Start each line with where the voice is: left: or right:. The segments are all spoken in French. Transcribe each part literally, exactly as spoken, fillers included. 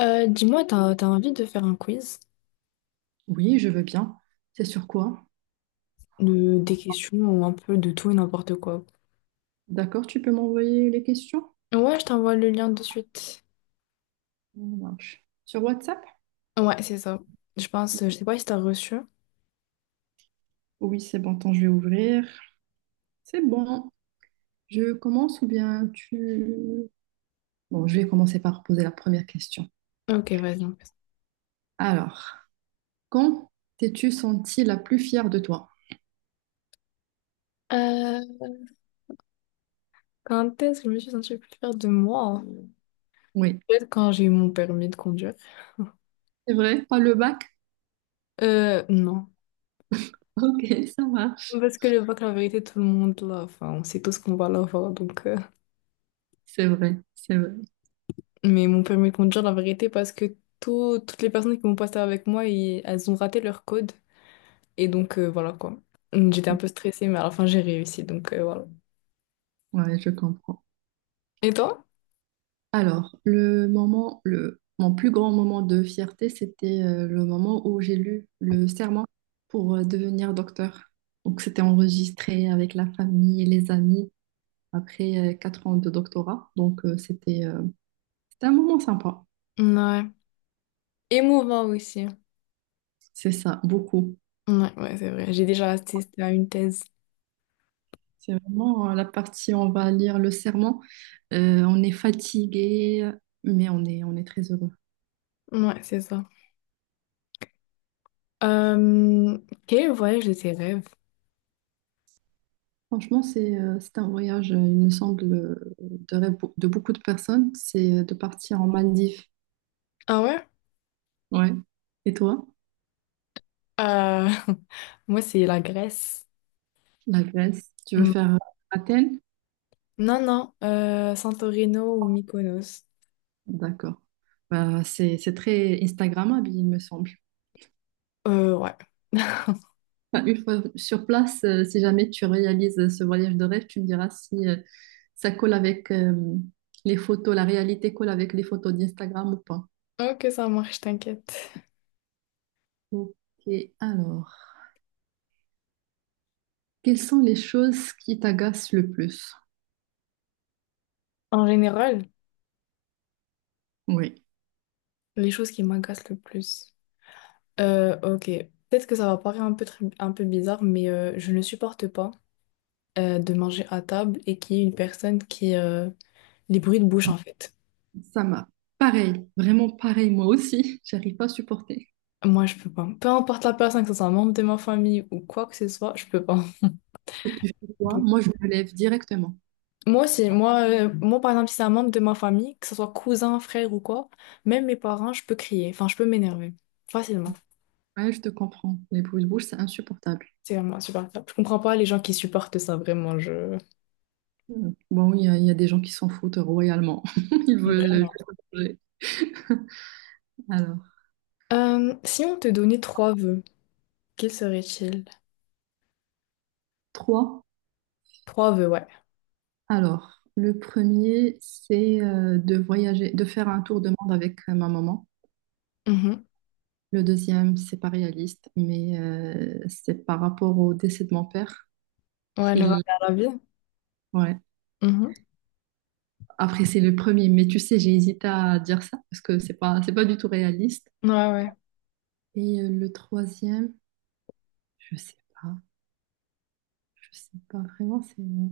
left: Euh, dis-moi, t'as, t'as envie de faire un quiz
right: Oui, je veux bien. C'est sur quoi?
left: de, des questions un peu de tout et n'importe quoi.
right: D'accord, tu peux m'envoyer les questions?
left: Ouais, je t'envoie le lien de suite.
right: Ça marche. Sur WhatsApp?
left: Ouais, c'est ça. Je pense, je sais pas si t'as reçu.
right: Oui, c'est bon, attends, je vais ouvrir. C'est bon. Je commence ou bien tu... Bon, je vais commencer par poser la première question.
left: Ok, vas-y. On fait ça.
right: Alors, quand t'es-tu sentie la plus fière de toi?
left: Euh, Quand est-ce que je me suis sentie plus fière de moi?
right: Oui,
left: Peut-être quand j'ai eu mon permis de conduire.
right: c'est vrai, pas le bac?
left: Euh, non.
right: Ok, ça marche.
left: Parce que le bac, la vérité, tout le monde l'a. Enfin, on sait tous qu'on va l'avoir, donc... euh.
right: C'est vrai, c'est vrai.
left: Mais mon permis de conduire, la vérité, parce que tout- toutes les personnes qui m'ont passé avec moi, ils- elles ont raté leur code. Et donc, euh, voilà quoi. J'étais un peu stressée, mais à la fin, j'ai réussi. Donc, euh, voilà.
right: Ouais, je comprends.
left: Et toi?
right: Alors, le moment, le, mon plus grand moment de fierté, c'était euh, le moment où j'ai lu le serment pour euh, devenir docteur. Donc, c'était enregistré avec la famille et les amis après euh, quatre ans de doctorat. Donc, euh, c'était euh, c'était un moment sympa.
left: Ouais, émouvant aussi.
right: C'est ça, beaucoup.
left: Ouais, ouais, c'est vrai. J'ai déjà assisté à une thèse.
right: C'est vraiment euh, la partie, on va lire le serment. Euh, on est fatigué, mais on est, on est très heureux.
left: Ouais, c'est ça. Euh, Quel voyage de tes rêves?
right: Franchement, c'est euh, c'est un voyage, euh, il me semble, euh, de rêve pour- de beaucoup de personnes, c'est euh, de partir en Maldives.
left: Ah ouais?
right: Ouais. Et toi,
left: Euh, Moi, c'est la Grèce.
right: la Grèce, tu veux
left: Mm.
right: faire euh, Athènes?
left: Non, non, euh, Santorino ou Mykonos.
right: D'accord. Bah, c'est c'est très Instagrammable, il me semble.
left: Euh, ouais.
right: Enfin, une fois sur place, euh, si jamais tu réalises euh, ce voyage de rêve, tu me diras si euh, ça colle avec euh, les photos, la réalité colle avec les photos d'Instagram ou pas.
left: Ok, ça marche, t'inquiète.
right: Ok, alors, quelles sont les choses qui t'agacent le plus?
left: En général,
right: Oui.
left: les choses qui m'agacent le plus. Euh, ok. Peut-être que ça va paraître un peu, tr- un peu bizarre, mais euh, je ne supporte pas euh, de manger à table et qu'il y ait une personne qui... euh, les bruits de bouche, en fait.
right: Ça m'a. Pareil, vraiment pareil, moi aussi, j'arrive pas à supporter.
left: Moi, je peux pas. Peu importe la personne, que ce soit un membre de ma famille ou quoi que ce soit, je peux pas.
right: Et tu fais quoi?
left: Donc,
right: Moi, je me lève directement.
left: moi aussi, moi, euh, moi, par exemple, si c'est un membre de ma famille, que ce soit cousin, frère ou quoi, même mes parents, je peux crier. Enfin, je peux m'énerver. Facilement.
right: Ouais, je te comprends. Les bruits de bouche, c'est insupportable.
left: C'est vraiment insupportable. Je comprends pas les gens qui supportent ça, vraiment. Je...
right: Mm. Bon, il y a, il y a des gens qui s'en foutent royalement. Ils veulent
left: Vraiment.
right: juste manger. Alors,
left: Euh, si on te donnait trois vœux, quels seraient-ils?
right: trois.
left: Trois vœux, ouais.
right: Alors, le premier, c'est euh, de voyager, de faire un tour de monde avec euh, ma maman.
left: Mhm.
right: Le deuxième, c'est pas réaliste, mais euh, c'est par rapport au décès de mon père
left: Ouais, le regard
right: qu'il
left: à la vie.
right: ouais.
left: Mhm.
right: Après, c'est le premier, mais tu sais, j'ai hésité à dire ça parce que c'est pas, c'est pas du tout réaliste.
left: Ouais, ouais.
right: Et euh, le troisième, je sais pas, je sais pas vraiment, c'est euh,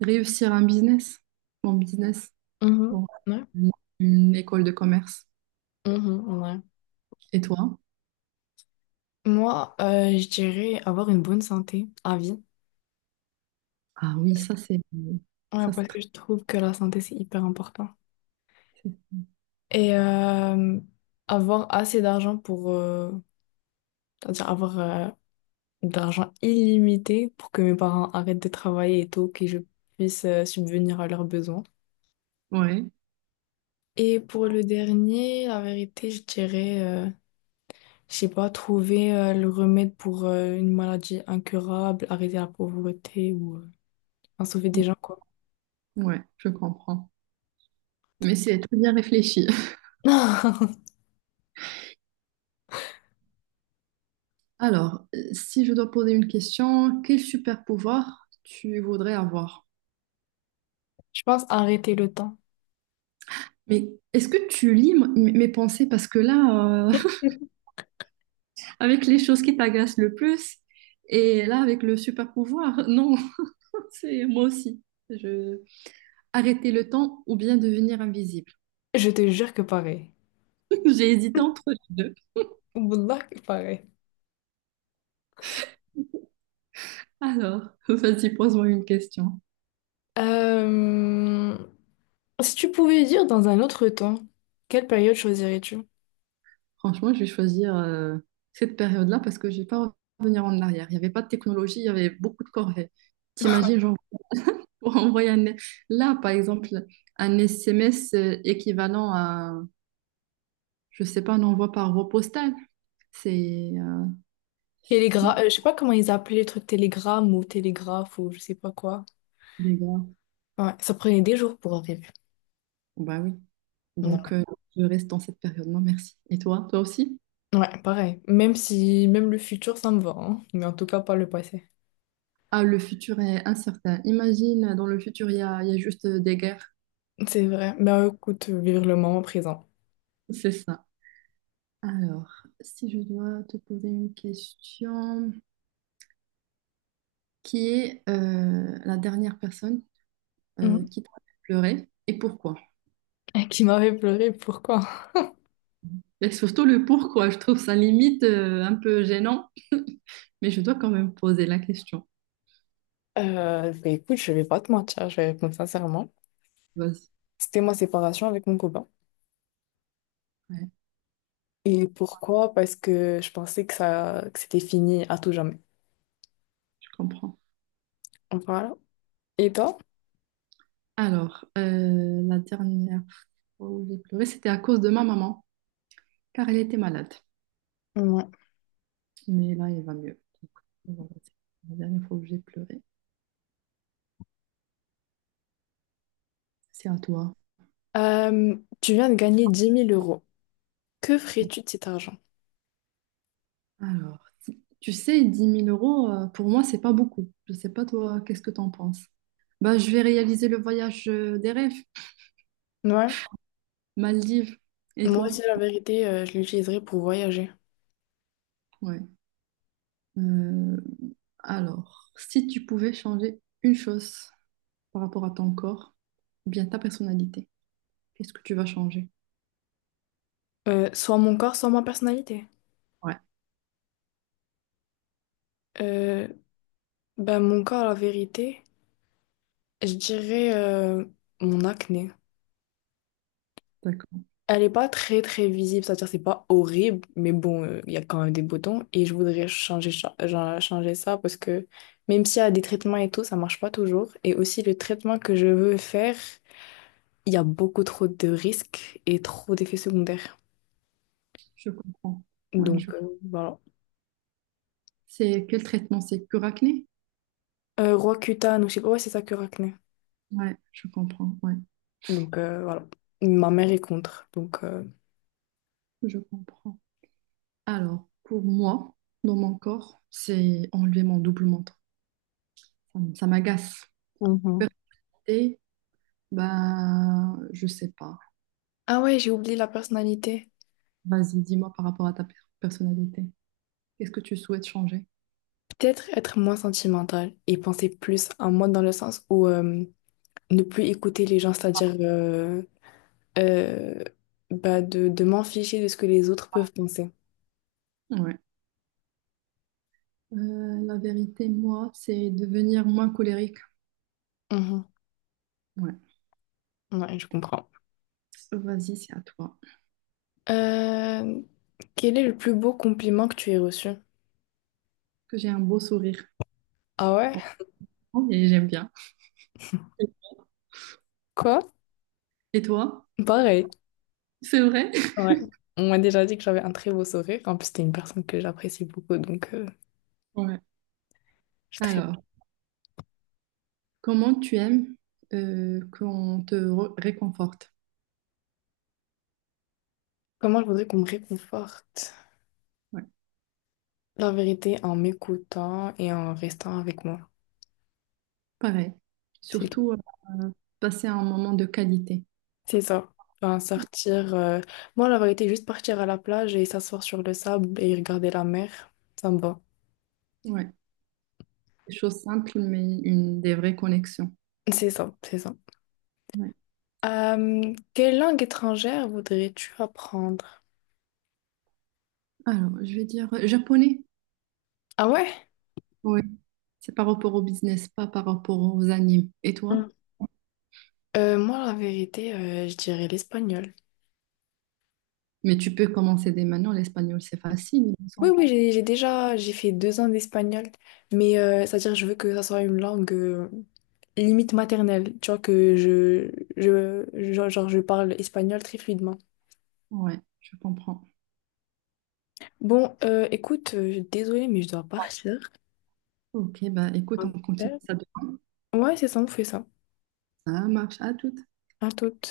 right: réussir un business, mon business,
left: Mhm.
right: bon,
left: Ouais.
right: une, une école de commerce.
left: Mhm. Ouais.
right: Et toi?
left: Moi, euh, je dirais avoir une bonne santé à vie.
right: Ah oui,
left: Parce
right: ça
left: que-
right: c'est,
left: Ouais,
right: ça c'est
left: parce
right: très-
left: que je trouve que la santé, c'est hyper important.
right: c'est-
left: Et euh, avoir assez d'argent pour... euh, c'est-à-dire avoir euh, de l'argent illimité pour que mes parents arrêtent de travailler et tout, que je puisse euh, subvenir à leurs besoins.
right: ouais,
left: Et pour le dernier, la vérité, je dirais... euh, Je sais pas, trouver euh, le remède pour euh, une maladie incurable, arrêter la pauvreté ou euh, enfin, sauver des gens, quoi.
right: ouais, je comprends. Mais c'est très bien réfléchi. Alors, euh, si je dois poser une question, quel super pouvoir tu voudrais avoir?
left: Je pense arrêter le temps.
right: Mais est-ce que tu lis m- mes pensées? Parce que là, euh, avec les choses qui t'agacent le plus, et là, avec le super pouvoir, non, c'est moi aussi. Je... Arrêter le temps ou bien devenir invisible.
left: Je te jure que pareil.
right: J'ai hésité entre les deux.
left: Wallah que pareil.
right: Alors, vas-y, pose-moi une question.
left: Euh, Si tu pouvais dire dans un autre temps, quelle période choisirais-tu?
right: Franchement, je vais choisir euh, cette période-là parce que je ne vais pas revenir en arrière. Il n'y avait pas de technologie, il y avait beaucoup de corvées. T'imagines, genre, pour envoyer un... Là, par exemple, un S M S équivalent à je sais pas, n'envoie par voie postale. C'est euh,
left: Télégra
right: non,
left: euh, Je sais pas comment ils appelaient le truc télégramme ou télégraphe ou je sais pas quoi.
right: les gars.
left: Ouais, ça prenait des jours pour arriver.
right: Bah oui. Donc
left: Non.
right: euh, je reste dans cette période. Non, merci. Et toi, toi aussi?
left: Ouais, pareil. Même si, même le futur, ça me va, hein. Mais en tout cas, pas le passé.
right: Ah, le futur est incertain. Imagine, dans le futur, il y a, il y a juste euh, des guerres.
left: C'est vrai. Ben écoute, vivre le moment présent.
right: C'est ça. Alors, si je dois te poser une question, qui est euh, la dernière personne euh,
left: Mhm.
right: qui t'a fait pleurer et pourquoi?
left: Et qui m'avait pleuré, pourquoi?
right: Et surtout le pourquoi, je trouve ça limite euh, un peu gênant, mais je dois quand même poser la question.
left: Euh, ben écoute, je vais pas te mentir, je vais répondre sincèrement.
right: Vas-y,
left: C'était ma séparation avec mon copain.
right: ouais,
left: Et pourquoi? Parce que je pensais que ça, que c'était fini à tout jamais.
right: je comprends.
left: Voilà. Et toi?
right: Alors, euh, la dernière fois où j'ai pleuré, c'était à cause de ma maman, car elle était malade.
left: Ouais.
right: Mais là, elle va mieux. Donc, voilà, c'est la dernière fois où j'ai pleuré. C'est à toi.
left: Euh, Tu viens de gagner dix mille euros. Que ferais-tu de cet argent?
right: Alors, si- tu sais, dix mille euros, euh, pour moi, c'est pas beaucoup. Je sais pas, toi, qu'est-ce que t'en penses? Bah, je vais réaliser le voyage euh, des rêves,
left: Ouais.
right: Maldives. Et
left: Moi aussi,
right: toi?
left: la vérité, euh, je l'utiliserais pour voyager.
right: Ouais. Euh, alors, si tu pouvais changer une chose par rapport à ton corps, ou bien ta personnalité, qu'est-ce que tu vas changer?
left: Euh, soit mon corps, soit ma personnalité.
right: Ouais,
left: Euh, ben mon corps, la vérité. Je dirais euh, mon acné.
right: d'accord.
left: Elle est pas très très visible, c'est-à-dire c'est pas horrible, mais bon, euh, il y a quand même des boutons et je voudrais changer, cha- genre, changer ça parce que même s'il y a des traitements et tout, ça marche pas toujours. Et aussi le traitement que je veux faire, il y a beaucoup trop de risques et trop d'effets secondaires.
right: Je comprends. Ouais, je
left: Donc,
right: comprends.
left: euh, voilà.
right: C'est quel traitement? C'est cure acné?
left: Euh, Roaccutane, ou je sais pas, ouais, c'est ça que acné.
right: Ouais, je comprends. Ouais,
left: Donc, euh, voilà. Ma mère est contre. Donc euh,
right: je comprends. Alors, pour moi, dans mon corps, c'est enlever mon double menton. Ça, m- ça m'agace.
left: Mhm.
right: Et bah, je sais pas.
left: Ah ouais, j'ai oublié la personnalité.
right: Vas-y, dis-moi par rapport à ta per- personnalité. Qu'est-ce que tu souhaites changer?
left: Peut-être être moins sentimental et penser plus à moi dans le sens où euh, ne plus écouter les gens, c'est-à-dire euh, euh, bah de, de m'en ficher de ce que les autres peuvent penser.
right: Ouais. Euh, la vérité, moi, c'est devenir moins colérique.
left: Mhm.
right: Ouais.
left: Ouais, je comprends.
right: Vas-y, c'est à toi.
left: Euh, Quel est le plus beau compliment que tu aies reçu?
right: Que j'ai un beau sourire.
left: Ah ouais?
right: Et j'aime bien.
left: Quoi?
right: Et toi?
left: Pareil.
right: C'est vrai?
left: Ouais. On m'a déjà dit que j'avais un très beau sourire. En plus, t'es une personne que j'apprécie beaucoup, donc euh,
right: Ouais.
left: je suis très...
right: Alors, comment tu aimes euh, qu'on te re- réconforte?
left: Comment je voudrais qu'on me réconforte?
right: Ouais,
left: La vérité, en m'écoutant et en restant avec moi.
right: pareil.
left: C'est tout.
right: Surtout euh, passer un moment de qualité.
left: C'est ça. Enfin, sortir. euh, Moi, la vérité, juste partir à la plage et s'asseoir sur le sable et regarder la mer, ça me va.
right: Ouais, des choses simples, mais une des vraies connexions.
left: C'est ça, c'est ça.
right: Ouais.
left: Euh, quelle langue étrangère voudrais-tu apprendre?
right: Alors, je vais dire euh, japonais.
left: Ah ouais?
right: Oui, c'est par rapport au business, pas par rapport aux animes. Et toi?
left: Hmm. Euh, moi, la vérité, euh, je dirais l'espagnol.
right: Mais tu peux commencer dès maintenant. L'espagnol, c'est facile, il me
left: Oui,
right: semble.
left: oui, j'ai j'ai déjà, j'ai fait deux ans d'espagnol, mais euh, c'est-à-dire je veux que ça soit une langue euh, limite maternelle, tu vois, que je, je, je- genre, je parle espagnol très fluidement.
right: Ouais, je comprends.
left: Bon, euh, écoute, euh, désolée, mais je dois partir.
right: Ok, bah écoute, on
left: Ouais,
right: continue ça demain.
left: c'est ça, on fait ça.
right: Ça marche. À tout.
left: À tout.